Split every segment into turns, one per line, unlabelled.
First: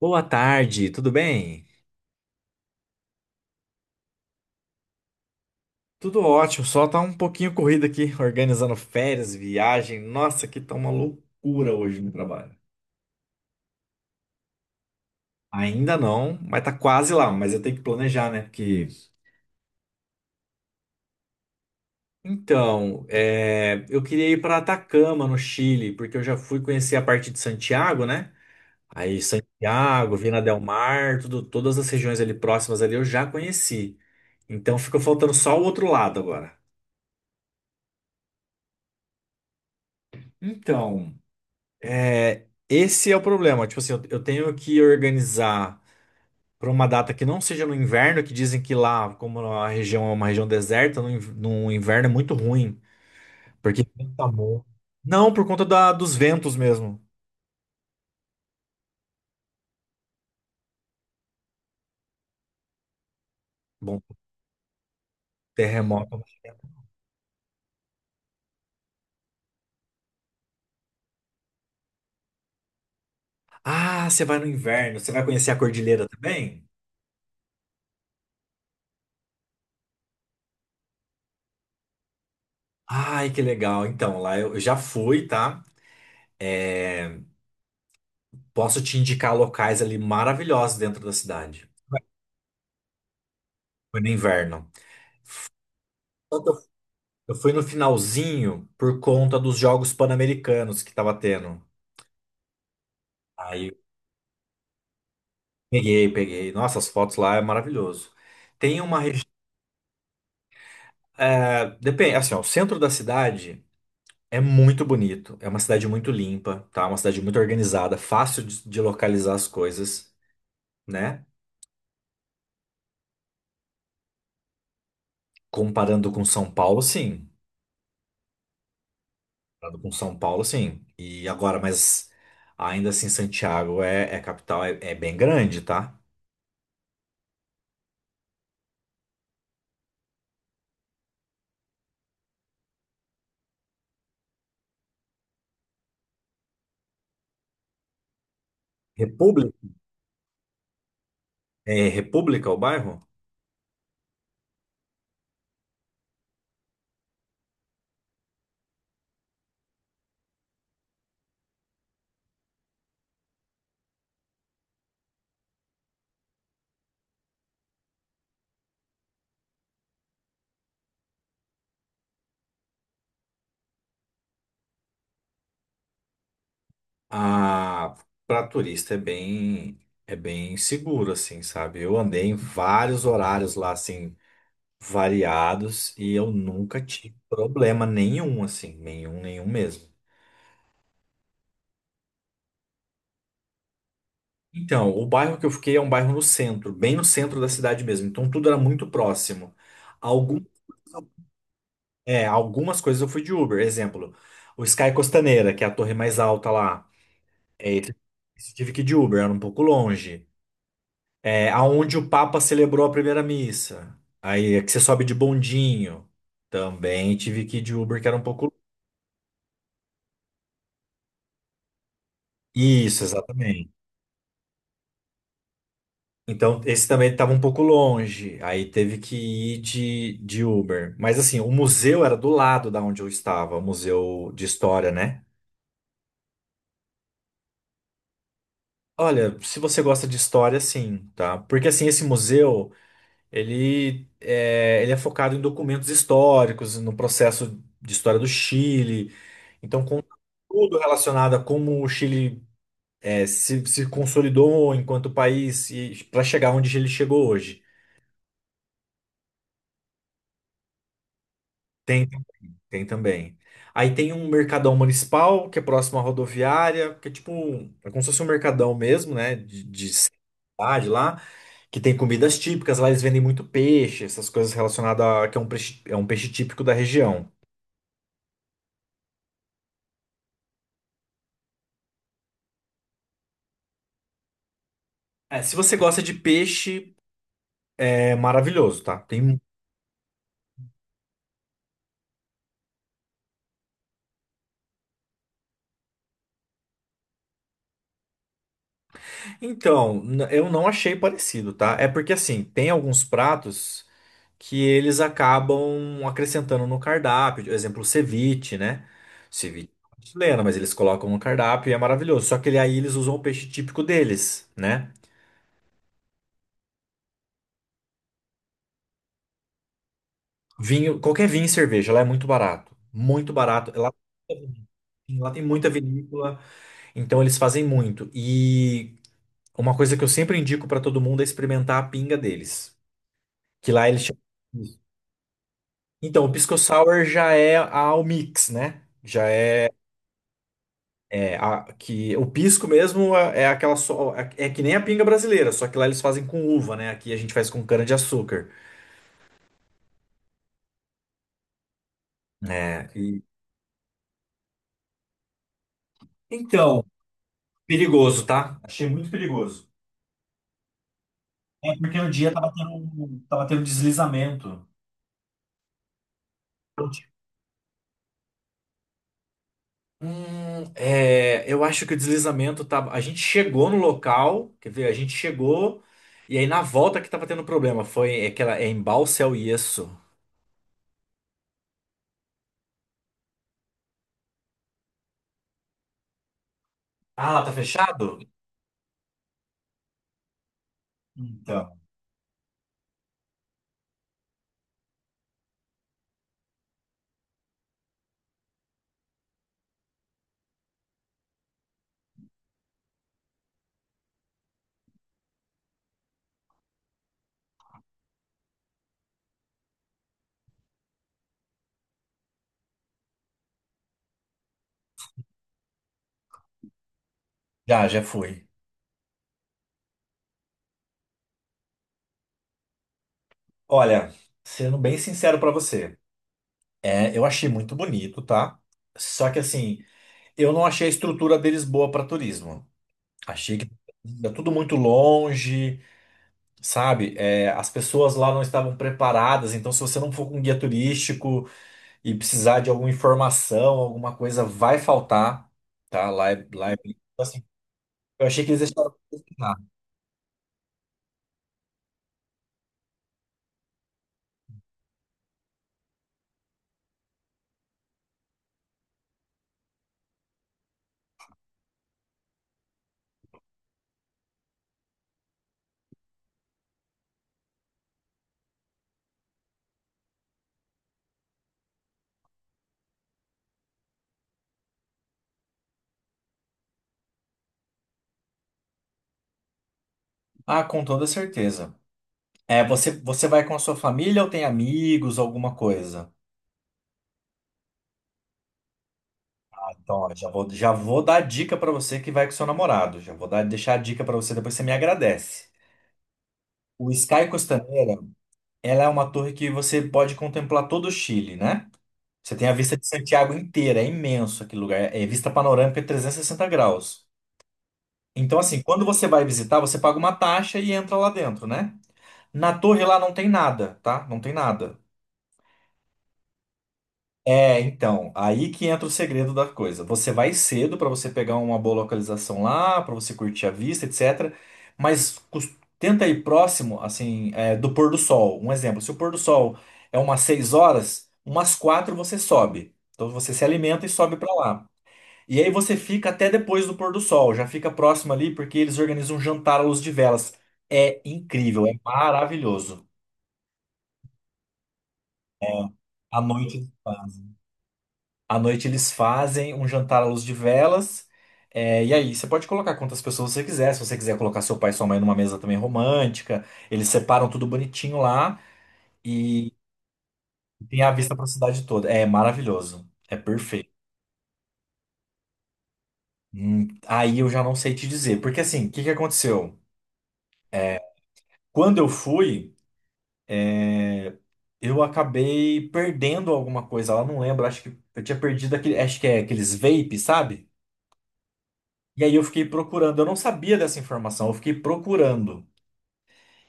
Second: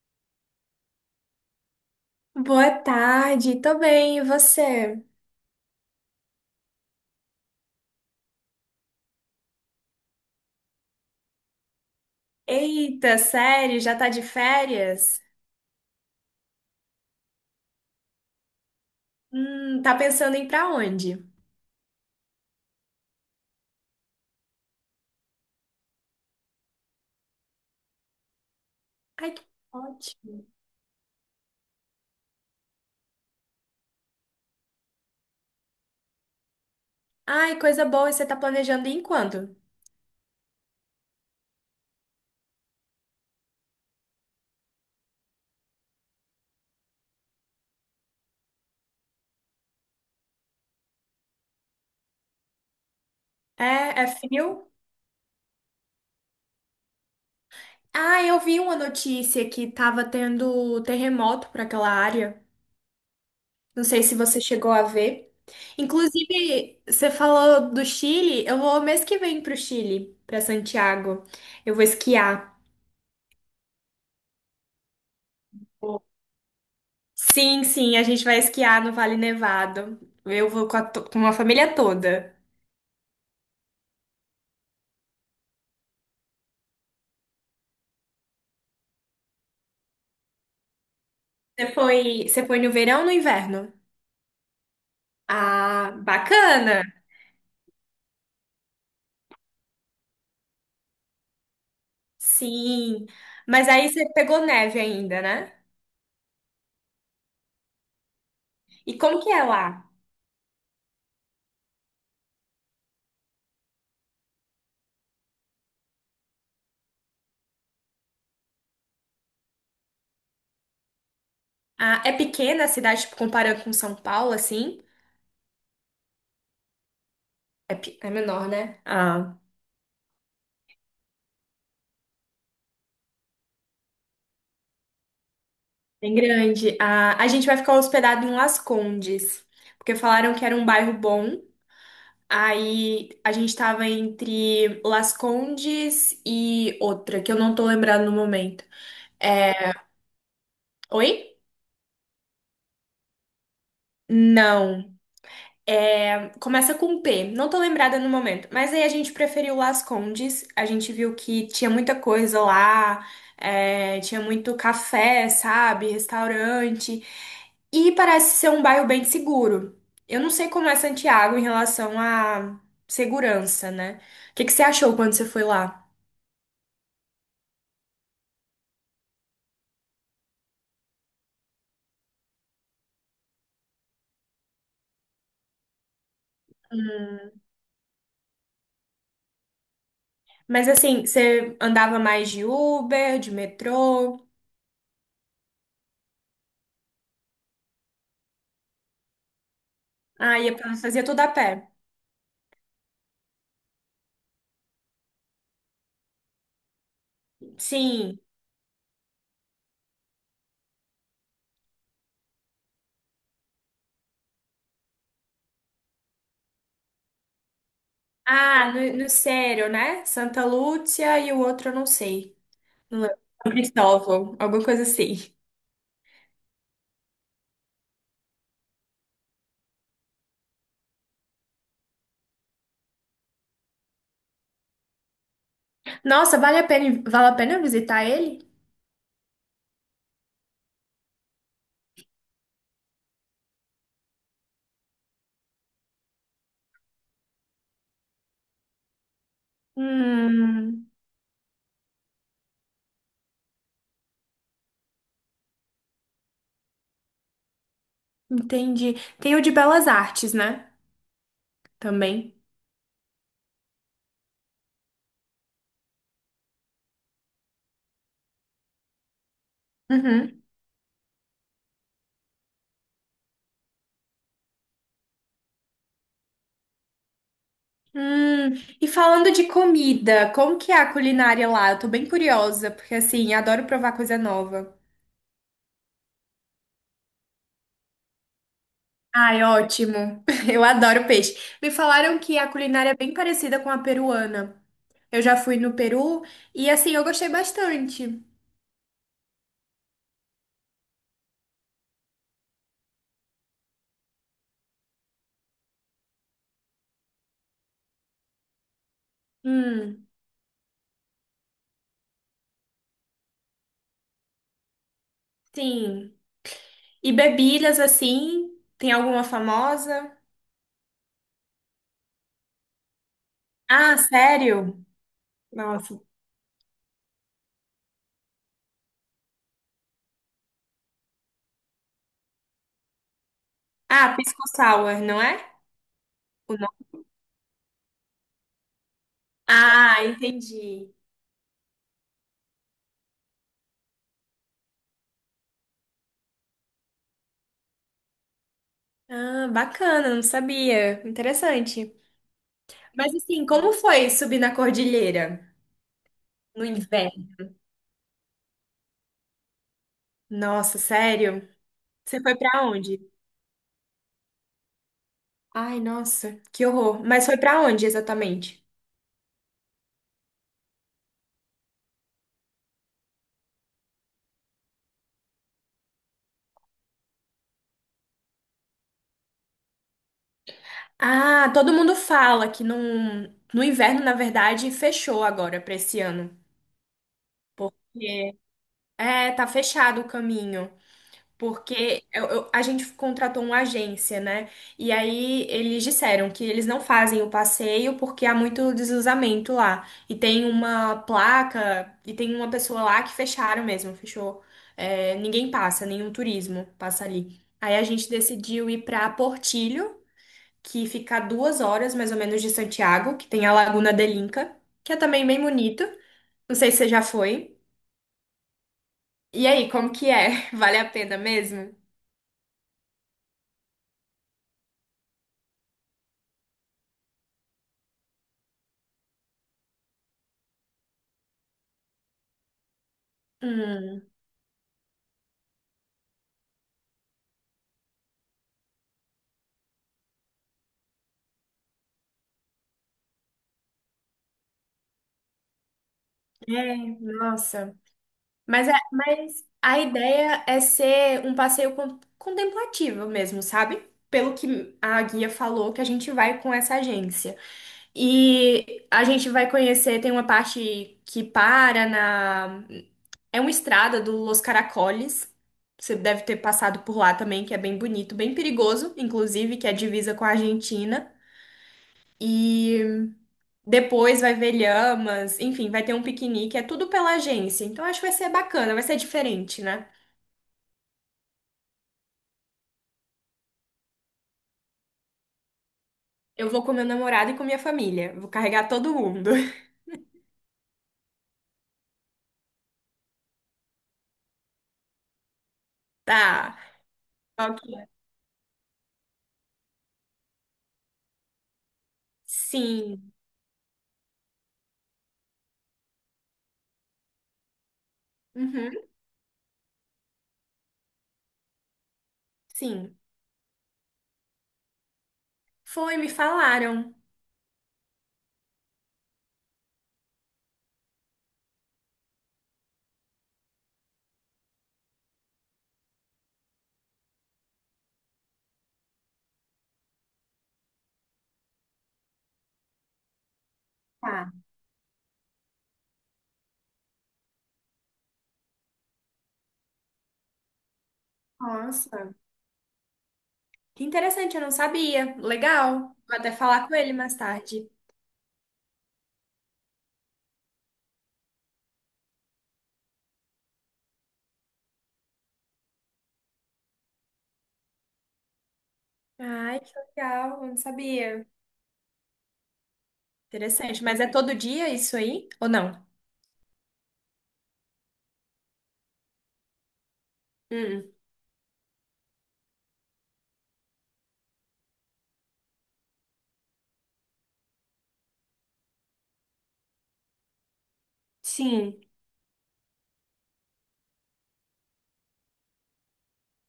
Boa tarde, tudo bem?
Boa tarde, tô bem, e você?
Tudo ótimo, só tá um pouquinho corrido aqui, organizando férias, viagem. Nossa, que tá uma loucura hoje no trabalho.
Eita, sério, já tá de férias?
Ainda não, mas tá quase lá, mas eu tenho que planejar, né? Porque.
Tá pensando em ir pra onde?
Então, eu queria ir pra Atacama, no Chile, porque eu já fui conhecer a parte de Santiago, né? Aí
Ai, que
Santiago, Vina
ótimo.
del Mar, tudo, todas as regiões ali próximas ali eu já conheci. Então ficou faltando só o outro lado agora.
Ai, coisa boa, você tá planejando ir em quando?
Então. É, esse é o problema. Tipo assim, eu tenho que organizar para uma data que não seja no inverno, que dizem que lá, como a região é uma região deserta, no inverno é muito ruim, porque
É, é
venta muito.
frio?
Não, por conta dos ventos mesmo.
Ah, eu vi uma notícia que tava tendo terremoto pra aquela área. Não
Bom,
sei se você chegou a ver.
terremoto.
Inclusive, você falou do Chile, eu vou mês que vem pro Chile, pra Santiago. Eu vou esquiar.
Ah, você vai no inverno, você vai conhecer a cordilheira também?
Sim, sim, a gente vai esquiar no Vale Nevado. Eu vou com a, com a família toda.
Ai, que legal. Então, lá eu já fui, tá? Posso te indicar locais ali maravilhosos dentro da cidade.
Você foi no verão ou no inverno?
Foi no inverno.
Ah, bacana!
Eu fui no finalzinho por conta dos Jogos Pan-Americanos que tava tendo.
Sim.
Aí
Mas
eu
aí você pegou neve ainda, né?
peguei, peguei. Nossa, as fotos lá é maravilhoso. Tem
E
uma
como
região.
que é lá?
Depende, assim, ó, o centro da cidade é muito bonito. É uma cidade muito limpa, tá? Uma cidade muito organizada, fácil de localizar as coisas, né?
Ah, é pequena a cidade, tipo, comparando com São Paulo, assim?
Comparando com São Paulo, sim.
É, é menor, né? Ah,
Comparando com São Paulo, sim. E agora, mas ainda assim, Santiago é, é capital, é bem grande, tá?
bem grande. Ah, a gente vai ficar hospedado em Las Condes, porque falaram que era um bairro bom. Aí a gente tava entre Las Condes e outra, que eu não tô lembrando no momento.
República,
É, oi?
é República o bairro?
Não. É, começa com P. Não tô lembrada no momento. Mas aí a gente preferiu Las Condes. A gente viu que tinha muita coisa lá. É, tinha muito café, sabe? Restaurante. E parece ser um bairro bem seguro. Eu não sei como é Santiago em relação à segurança, né? O que que você achou quando você foi lá?
Ah, para turista é bem seguro assim, sabe? Eu andei em vários horários lá assim variados e eu nunca tive problema nenhum assim, nenhum, nenhum mesmo.
Mas assim, você andava mais de Uber, de metrô?
Então, o bairro que eu fiquei é um bairro no centro, bem no centro da cidade mesmo, então tudo era muito próximo.
Ah,
Algum
fazia tudo a pé.
Algumas coisas eu fui de Uber, exemplo, o Sky Costaneira, que é a torre mais alta lá, é, esse
Sim.
esse eu tive que ir de Uber, era um pouco longe. É, aonde o Papa celebrou a primeira missa. Aí é que você sobe de bondinho. Também tive que ir de Uber, que era um pouco.
Ah, no, no Sério, né? Santa Lúcia e o outro eu não sei. Não
Isso,
lembro. São
exatamente.
Cristóvão, alguma coisa assim.
Então, esse também estava um pouco longe. Aí teve que ir de Uber. Mas assim, o museu era do lado da onde eu estava, o museu de história, né?
Nossa, vale a pena visitar ele?
Olha, se você gosta de história, sim, tá? Porque assim, esse museu, ele é focado em documentos históricos, no processo de história do Chile. Então, conta tudo
Hum,
relacionado a como o Chile se consolidou enquanto país e para chegar onde ele chegou hoje.
entendi. Tem o de Belas Artes, né?
Tem,
Também.
tem também. Aí tem um mercadão municipal, que é próximo à rodoviária, que é tipo, é como se fosse um mercadão mesmo, né? De
Uhum.
cidade lá, que tem comidas típicas. Lá eles vendem muito peixe, essas coisas relacionadas a que é um peixe típico da região.
Hum, e falando de comida, como que é a culinária lá? Eu tô bem curiosa, porque assim, adoro provar coisa nova.
É, se você gosta de peixe, é maravilhoso, tá? Tem
Ai, ótimo. Eu adoro peixe. Me falaram que a culinária é bem parecida com a peruana. Eu já fui no Peru e assim eu gostei bastante.
Eu não achei parecido, tá? É porque assim, tem alguns pratos que eles acabam acrescentando no cardápio, por exemplo, o ceviche, né? Ceviche é
Hum,
chileno, mas eles colocam no cardápio e é maravilhoso. Só que aí eles usam o peixe típico deles, né?
sim. E bebidas assim? Tem alguma famosa?
Vinho, qualquer vinho e cerveja, lá é muito barato, muito barato. Lá,
Ah, sério?
lá tem muita
Nossa.
vinícola, então eles fazem muito. E uma coisa que eu sempre indico pra todo mundo é experimentar a pinga deles, que lá eles
Ah,
chamam.
pisco sour, não é?
Então, o
O
pisco
nome?
sour já é ao mix, né? Já é,
Ah, entendi.
que o pisco mesmo é, é aquela só é que nem a pinga brasileira, só que lá eles fazem com uva, né? Aqui a gente faz com cana-de-açúcar.
Ah, bacana, não sabia. Interessante.
É,
Mas
e-
assim, como foi subir na cordilheira no
Então,
inverno?
perigoso, tá? Achei muito perigoso.
Nossa, sério?
É porque no
Você
dia
foi pra onde?
tava tendo um deslizamento.
Ai, nossa, que
Então,
horror.
tipo,
Mas foi pra onde exatamente?
Eu acho que o deslizamento tava. A gente chegou no local, quer ver? A gente chegou e aí na volta que tava tendo problema. Foi aquela é em Balsal isso.
Ah, todo mundo fala que no inverno, na verdade, fechou agora pra esse ano.
Ah, lá tá fechado?
É, é, tá fechado o caminho.
Então,
Porque a gente contratou uma agência, né? E aí eles disseram que eles não fazem o passeio porque há muito deslizamento lá. E tem uma placa, e tem uma pessoa lá que fecharam mesmo, fechou. É, ninguém passa, nenhum turismo passa ali. Aí a gente decidiu ir para Portillo, que fica a 2 horas mais ou menos de Santiago, que tem a Laguna de Inca, que é também bem bonito. Não sei se você já foi.
já, já fui.
E aí, como que é? Vale a pena mesmo?
Olha, sendo bem sincero pra você, é, eu achei muito bonito, tá? Só que assim, eu não achei a estrutura deles boa pra turismo. Achei que é tudo muito longe, sabe? É, as pessoas lá não estavam preparadas, então se você não for com guia turístico e precisar de alguma informação, alguma coisa, vai faltar, tá? Lá é...
É,
Assim,
nossa.
eu achei que eles
Mas,
deixaram. Pra
mas
pesquisar.
a ideia é ser um passeio contemplativo mesmo, sabe? Pelo que a guia falou, que a gente vai com essa agência. E a gente vai conhecer, tem uma parte que para na. É uma estrada do Los Caracoles. Você deve ter passado por lá também, que é bem bonito, bem perigoso, inclusive, que é divisa com a Argentina. Depois vai ver lhamas, enfim, vai ter um piquenique, é tudo pela agência. Então acho que vai ser bacana, vai ser diferente, né?
Ah, com toda certeza. É, você, você vai com a sua família ou tem amigos, alguma coisa?
Eu vou com meu namorado e com minha família, vou carregar todo mundo.
Então, ó, já vou dar a dica pra você que vai com seu namorado. Já vou dar, deixar a dica pra você, depois você me agradece.
Tá.
O Sky
Ok.
Costaneira, ela é uma torre que você pode contemplar todo o Chile, né? Você tem a vista de
Sim.
Santiago inteira, é imenso aquele lugar. É vista panorâmica 360 graus. Então, assim,
Uhum,
quando você vai visitar, você paga uma taxa e entra lá dentro, né? Na torre
sim.
lá não tem nada, tá? Não tem nada.
Foi, me falaram.
É, então, aí que entra o segredo da coisa. Você vai cedo para você pegar uma boa localização lá, para você curtir a vista, etc. Mas cus- tenta ir próximo, assim, é, do pôr do sol. Um exemplo, se o pôr do sol é umas 6 horas, umas 4 você sobe. Então você se alimenta e sobe para
Tá.
lá. E aí você fica até depois do pôr do sol, já fica próximo ali porque eles organizam um jantar à luz de velas. É incrível, é
Nossa.
maravilhoso.
Que interessante, eu não sabia. Legal. Vou
A
até falar
noite.
com ele mais tarde.
À noite eles fazem um jantar à luz de velas. É, e aí, você pode colocar quantas pessoas você quiser. Se você quiser colocar seu pai e sua mãe numa mesa também romântica, eles separam tudo bonitinho lá e
Ai, que legal, eu não
tem a vista pra
sabia.
cidade toda. É maravilhoso. É perfeito.
Interessante, mas é todo dia isso aí? Ou não?
Aí eu já não sei te dizer. Porque assim, o que que aconteceu?
Hum,
Quando eu fui, eu acabei perdendo alguma coisa lá. Não lembro, acho que eu tinha perdido aquele, acho que é aqueles vapes, sabe?
sim.
E aí eu fiquei procurando. Eu não sabia dessa informação, eu fiquei procurando.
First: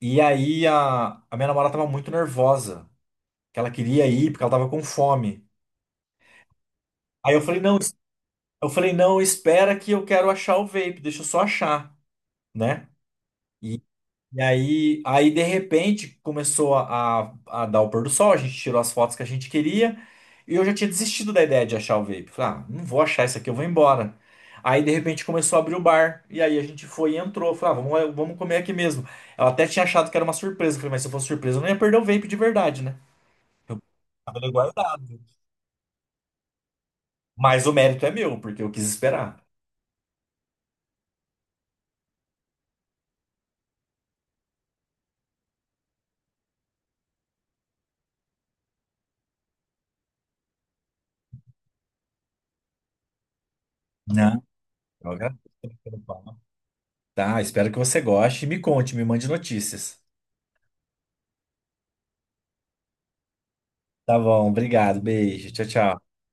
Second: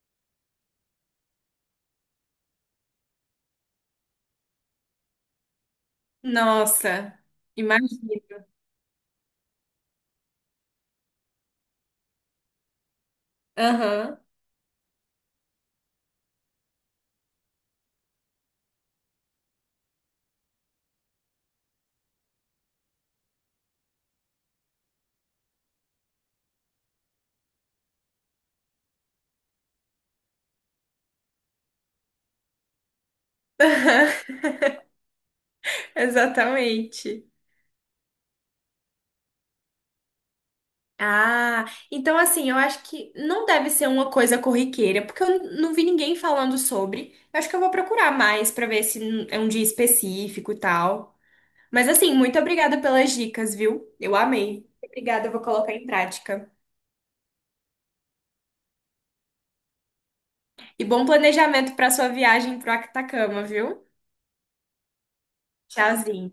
E aí a minha namorada tava muito nervosa, que ela queria ir porque ela tava com fome.
Nossa,
Aí eu falei, não,
imagino.
eu falei, não, espera que eu quero achar o vape, deixa eu só achar, né? E,
Aham.
e aí, de repente começou a dar o pôr do sol, a gente tirou as fotos que a gente queria, e eu já tinha desistido da ideia de achar o vape. Falei, ah, não vou achar isso aqui, eu vou embora. Aí de repente começou a abrir o bar, e aí a gente foi e entrou. Falei, ah, vamos, vamos comer aqui mesmo. Ela até tinha achado que era uma surpresa. Eu falei, mas se fosse surpresa, eu não ia perder o vape de verdade, né? Eu
Aham,
tava ali guardado.
exatamente.
Mas o mérito é meu, porque eu quis esperar.
Ah, então assim, eu acho que não deve ser uma coisa corriqueira, porque eu não vi ninguém falando sobre. Eu acho que eu vou procurar mais pra ver se é um dia específico e tal. Mas assim, muito obrigada pelas dicas, viu? Eu
Não,
amei.
eu
Obrigada, eu
agradeço
vou colocar em
pelo papo.
prática.
Tá, espero que você goste. Me conte, me mande notícias.
E bom planejamento pra sua viagem pro Actacama, viu?
Tá bom, obrigado. Beijo. Tchau, tchau.
Tchauzinho.